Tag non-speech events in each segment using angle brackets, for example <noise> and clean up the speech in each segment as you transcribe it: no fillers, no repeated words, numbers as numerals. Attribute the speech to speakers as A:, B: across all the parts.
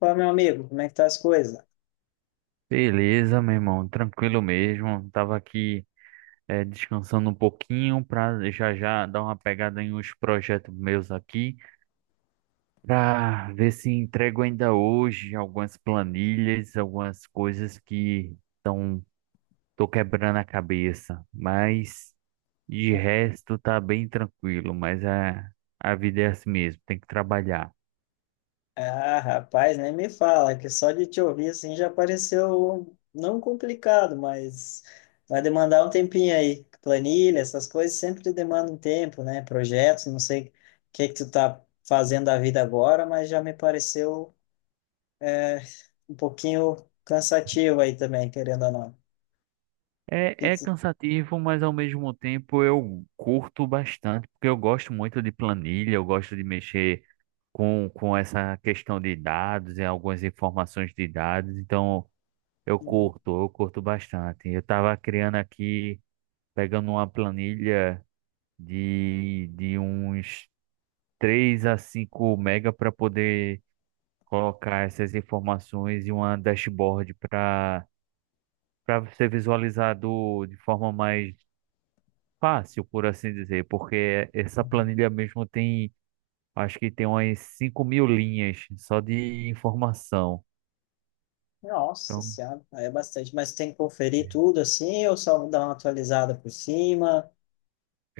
A: Pô, meu amigo, como é que tá as coisas?
B: Beleza, meu irmão, tranquilo mesmo. Tava aqui, descansando um pouquinho para já já dar uma pegada em uns projetos meus aqui, para ver se entrego ainda hoje algumas planilhas, algumas coisas que estão tô quebrando a cabeça. Mas de resto tá bem tranquilo, mas a vida é assim mesmo, tem que trabalhar.
A: Ah, rapaz, nem me fala, que só de te ouvir assim já pareceu não complicado, mas vai demandar um tempinho aí. Planilha, essas coisas sempre demandam um tempo, né? Projetos, não sei o que é que tu tá fazendo da vida agora, mas já me pareceu é, um pouquinho cansativo aí também, querendo ou não. Que
B: É,
A: que
B: é
A: tu-
B: cansativo, mas ao mesmo tempo eu curto bastante, porque eu gosto muito de planilha, eu gosto de mexer com essa questão de dados e algumas informações de dados, então eu
A: Uhum,
B: curto, eu curto bastante. Eu estava criando aqui, pegando uma planilha de uns 3 a 5 MB para poder colocar essas informações e uma dashboard para ser visualizado de forma mais fácil, por assim dizer, porque essa
A: uhum.
B: planilha mesmo tem, acho que tem umas 5.000 linhas só de informação.
A: Nossa
B: Então,
A: Senhora, aí é bastante, mas tem que conferir tudo assim ou só dar uma atualizada por cima?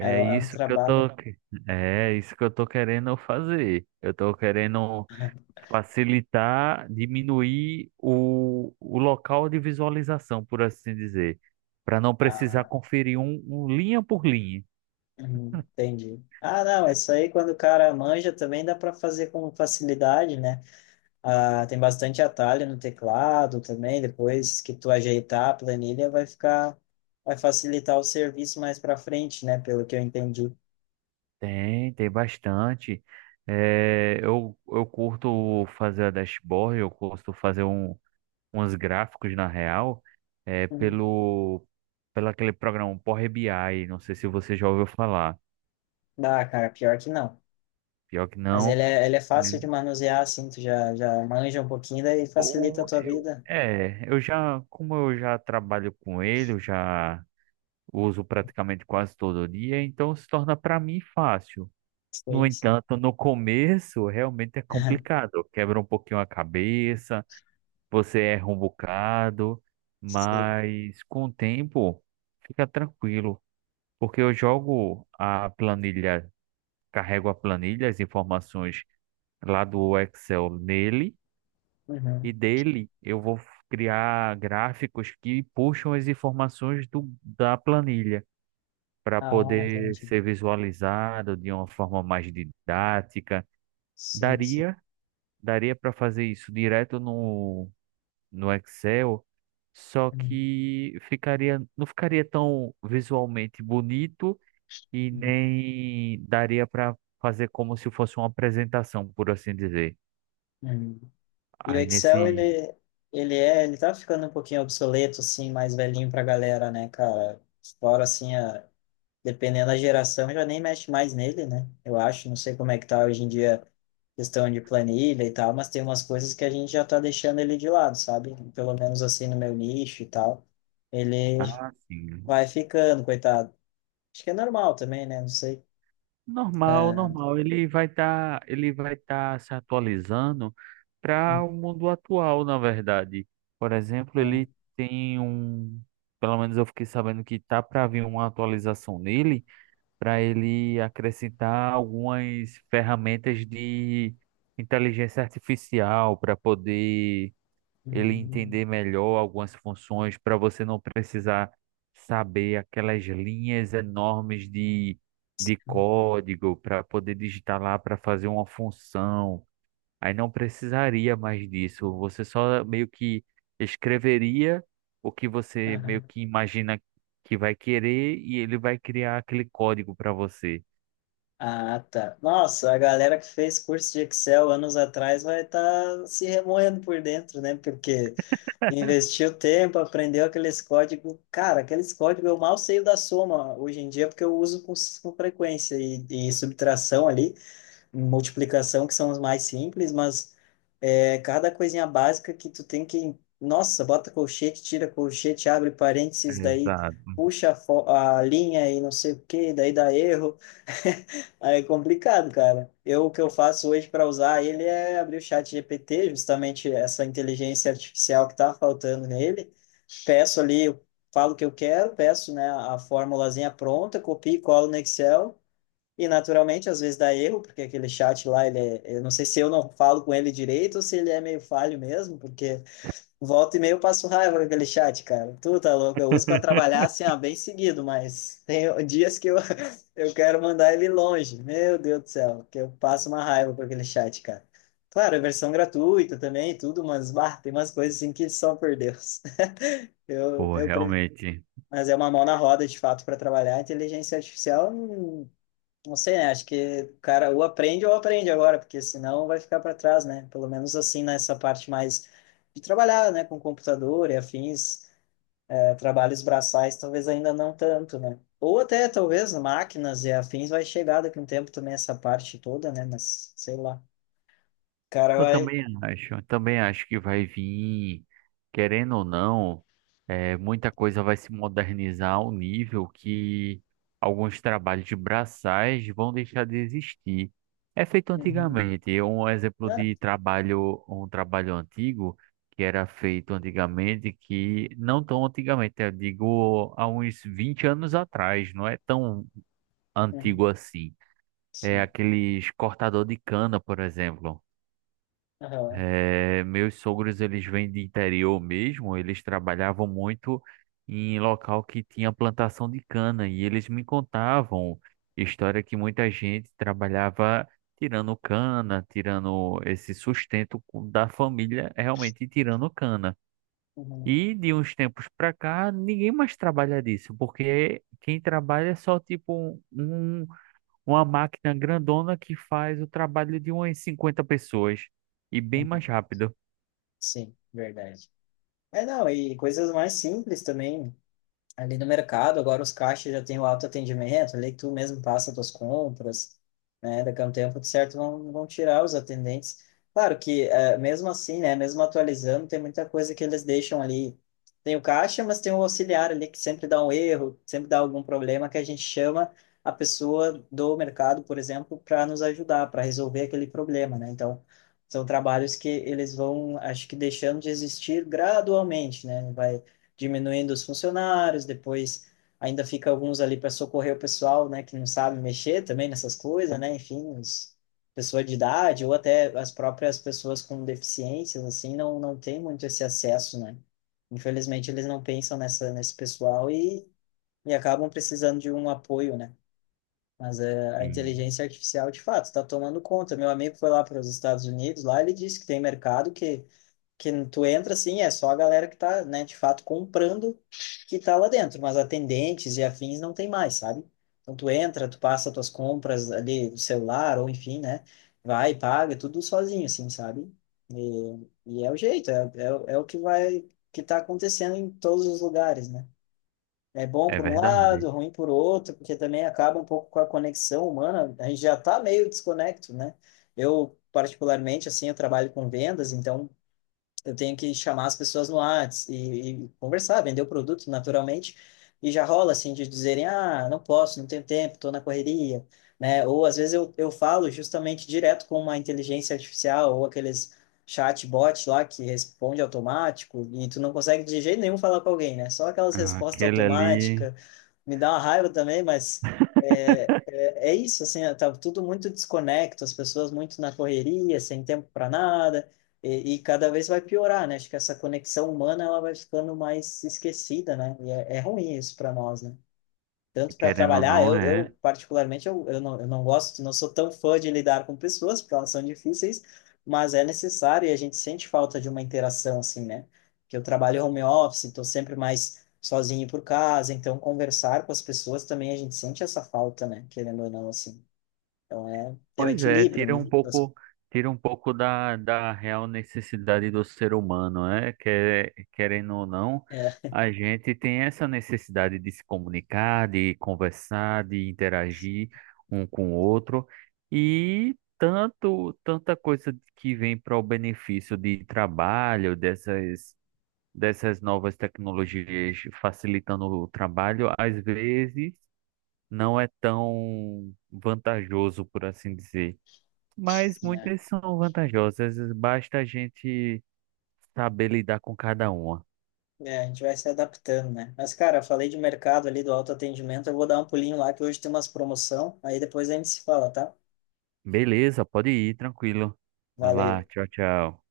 A: É, é um
B: isso que
A: trabalho.
B: é isso que eu tô querendo fazer. Eu tô querendo facilitar, diminuir o local de visualização, por assim dizer, para não precisar
A: Ah,
B: conferir um linha por linha.
A: entendi. Ah, não, isso aí quando o cara manja também dá para fazer com facilidade, né? Ah, tem bastante atalho no teclado também, depois que tu ajeitar a vai facilitar o serviço mais para frente, né? Pelo que eu entendi.
B: Tem, tem bastante. É, eu curto fazer a dashboard, eu curto fazer um, uns gráficos na real, é,
A: Hum.
B: pelo, pelo aquele programa Power BI, não sei se você já ouviu falar.
A: Ah, cara, pior que não.
B: Pior que
A: Mas
B: não,
A: ele é
B: né?
A: fácil de manusear, assim, já manja um pouquinho daí facilita a
B: Pô,
A: tua
B: eu,
A: vida.
B: é, eu já, como eu já trabalho com ele, eu já uso praticamente quase todo dia, então se torna para mim fácil. No
A: Sim, sim.
B: entanto, no começo realmente é
A: <laughs>
B: complicado, quebra um pouquinho a cabeça, você erra um bocado,
A: Sim.
B: mas com o tempo fica tranquilo. Porque eu jogo a planilha, carrego a planilha, as informações lá do Excel nele, e
A: Uhum.
B: dele eu vou criar gráficos que puxam as informações da planilha para
A: Ah,
B: poder
A: entendi.
B: ser visualizado de uma forma mais didática.
A: Sim, sim.
B: Daria, daria para fazer isso direto no Excel, só
A: Uhum.
B: que ficaria, não ficaria tão visualmente bonito e nem daria para fazer como se fosse uma apresentação, por assim dizer.
A: Hum. E o
B: Aí nesse,
A: Ele tá ficando um pouquinho obsoleto, assim, mais velhinho pra galera, né, cara? Fora, dependendo da geração, já nem mexe mais nele, né? Eu acho, não sei como é que tá hoje em dia questão de planilha e tal, mas tem umas coisas que a gente já tá deixando ele de lado, sabe? Pelo menos, assim, no meu nicho e tal. Ele
B: ah, sim.
A: vai ficando, coitado. Acho que é normal também, né? Não sei.
B: Normal, normal. Ele vai estar se atualizando
A: Hum,
B: para o mundo atual, na verdade. Por exemplo, ele tem um, pelo menos eu fiquei sabendo que tá para vir uma atualização nele, para ele acrescentar algumas ferramentas de inteligência artificial para poder ele
A: hum,
B: entender melhor algumas funções para você não precisar saber aquelas linhas enormes de código para poder digitar lá para fazer uma função. Aí não precisaria mais disso. Você só meio que escreveria o que você meio
A: hum.
B: que imagina que vai querer e ele vai criar aquele código para você.
A: Ah, tá. Nossa, a galera que fez curso de Excel anos atrás vai estar se remoendo por dentro, né? Porque investiu tempo, aprendeu aqueles códigos. Cara, aqueles códigos eu mal sei o da soma hoje em dia, porque eu uso com frequência. E subtração ali, multiplicação, que são os mais simples, mas é, cada coisinha básica que tu tem que. Nossa, bota colchete, tira colchete, abre parênteses, daí
B: Exato.
A: puxa a linha e não sei o que daí dá erro. <laughs> Aí é complicado, cara. Eu, o que eu faço hoje para usar ele é abrir o chat GPT, justamente essa inteligência artificial que está faltando nele. Peço ali, eu falo o que eu quero, peço, né, a formulazinha pronta, copio e colo no Excel e naturalmente, às vezes dá erro, porque aquele chat lá, ele é, eu não sei se eu não falo com ele direito ou se ele é meio falho mesmo, porque volta e meia eu passo raiva com aquele chat, cara. Tu tá louco, eu uso para trabalhar assim, ah, bem seguido, mas tem <laughs> dias que eu, <laughs> eu quero mandar ele longe. Meu Deus do céu, que eu passo uma raiva com aquele chat, cara. Claro, é versão gratuita também, tudo, mas bah, tem umas coisas assim que só por Deus. <laughs> Eu,
B: Pô,
A: eu, pre-
B: realmente.
A: mas é uma mão na roda, de fato, para trabalhar. A inteligência artificial não sei, né? Acho que, o cara, ou aprende agora, porque senão vai ficar para trás, né? Pelo menos assim, nessa parte mais de trabalhar, né, com computador e afins, trabalhos braçais, talvez ainda não tanto, né? Ou até, talvez, máquinas e afins vai chegar daqui a um tempo também essa parte toda, né? Mas, sei lá. O cara
B: Eu
A: vai.
B: também acho, eu também acho que vai vir, querendo ou não, é, muita coisa vai se modernizar ao nível que alguns trabalhos de braçais vão deixar de existir. É feito
A: Uhum.
B: antigamente, um exemplo
A: Ah,
B: de trabalho, um trabalho antigo que era feito antigamente, que não tão antigamente, eu digo há uns 20 anos atrás, não é tão
A: uhum.
B: antigo assim. É
A: Sim.
B: aqueles cortador de cana, por exemplo.
A: Aham.
B: É, meus sogros, eles vêm de interior mesmo, eles trabalhavam muito em local que tinha plantação de cana e eles me contavam história que muita gente trabalhava tirando cana, tirando esse sustento co- da família, realmente tirando cana.
A: Uhum.
B: E de uns tempos pra cá, ninguém mais trabalha disso, porque quem trabalha é só tipo uma máquina grandona que faz o trabalho de umas 50 pessoas e bem mais
A: Uhum.
B: rápido.
A: Sim, verdade. É, não, e coisas mais simples também. Ali no mercado, agora os caixas já têm o autoatendimento, ali que tu mesmo passa tuas compras, né? Daqui a um tempo, de certo, vão tirar os atendentes. Claro que, mesmo assim, né? Mesmo atualizando, tem muita coisa que eles deixam ali. Tem o caixa, mas tem o auxiliar ali que sempre dá um erro, sempre dá algum problema que a gente chama a pessoa do mercado, por exemplo, para nos ajudar, para resolver aquele problema, né? Então, são trabalhos que eles vão, acho que deixando de existir gradualmente, né? Vai diminuindo os funcionários, depois ainda fica alguns ali para socorrer o pessoal, né, que não sabe mexer também nessas coisas, né, enfim, os, pessoa de idade ou até as próprias pessoas com deficiências, assim, não, não tem muito esse acesso, né. Infelizmente, eles não pensam nesse pessoal e acabam precisando de um apoio, né. Mas é, a
B: Sim,
A: inteligência artificial, de fato, está tomando conta. Meu amigo foi lá para os Estados Unidos, lá ele disse que tem mercado que tu entra assim, é só a galera que tá, né, de fato comprando que tá lá dentro, mas atendentes e afins não tem mais, sabe? Então tu entra, tu passa tuas compras ali do celular ou enfim, né? Vai, paga, é tudo sozinho assim, sabe? E é o jeito, é o que vai que tá acontecendo em todos os lugares, né? É bom
B: é
A: por um lado,
B: verdade.
A: ruim por outro, porque também acaba um pouco com a conexão humana. A gente já tá meio desconecto, né? Eu, particularmente, assim, eu trabalho com vendas, então eu tenho que chamar as pessoas no Whats e conversar, vender o produto naturalmente. E já rola assim de dizerem, ah, não posso, não tenho tempo, estou na correria, né? Ou às vezes eu falo justamente direto com uma inteligência artificial ou aqueles chatbot lá que responde automático e tu não consegue de jeito nenhum falar com alguém, né? Só aquelas
B: Ah,
A: respostas
B: aquele ali,
A: automáticas me dá uma raiva também, mas é isso, assim, tá tudo muito desconecto, as pessoas muito na correria, sem tempo para nada, e cada vez vai piorar, né? Acho que essa conexão humana ela vai ficando mais esquecida, né? É ruim isso para nós, né? Tanto para
B: querendo ou
A: trabalhar,
B: não,
A: eu
B: é.
A: particularmente, não, eu não gosto, não sou tão fã de lidar com pessoas, porque elas são difíceis, mas é necessário e a gente sente falta de uma interação, assim, né? Que eu trabalho home office, estou sempre mais sozinho por casa, então conversar com as pessoas também a gente sente essa falta, né? Querendo ou não, assim. Então é um
B: Pois é,
A: equilíbrio, né? Das-
B: tira um pouco da real necessidade do ser humano, né? Querendo ou não,
A: É,
B: a gente tem essa necessidade de se comunicar, de conversar, de interagir um com o outro. E tanta coisa que vem para o benefício de trabalho, dessas. Dessas novas tecnologias facilitando o trabalho, às vezes não é tão vantajoso, por assim dizer. Mas
A: é.
B: muitas são vantajosas, basta a gente saber lidar com cada uma.
A: É, a gente vai se adaptando, né? Mas, cara, eu falei de mercado ali, do autoatendimento, eu vou dar um pulinho lá, que hoje tem umas promoção, aí depois a gente se fala, tá?
B: Beleza, pode ir, tranquilo. Vai lá,
A: Valeu.
B: tchau, tchau.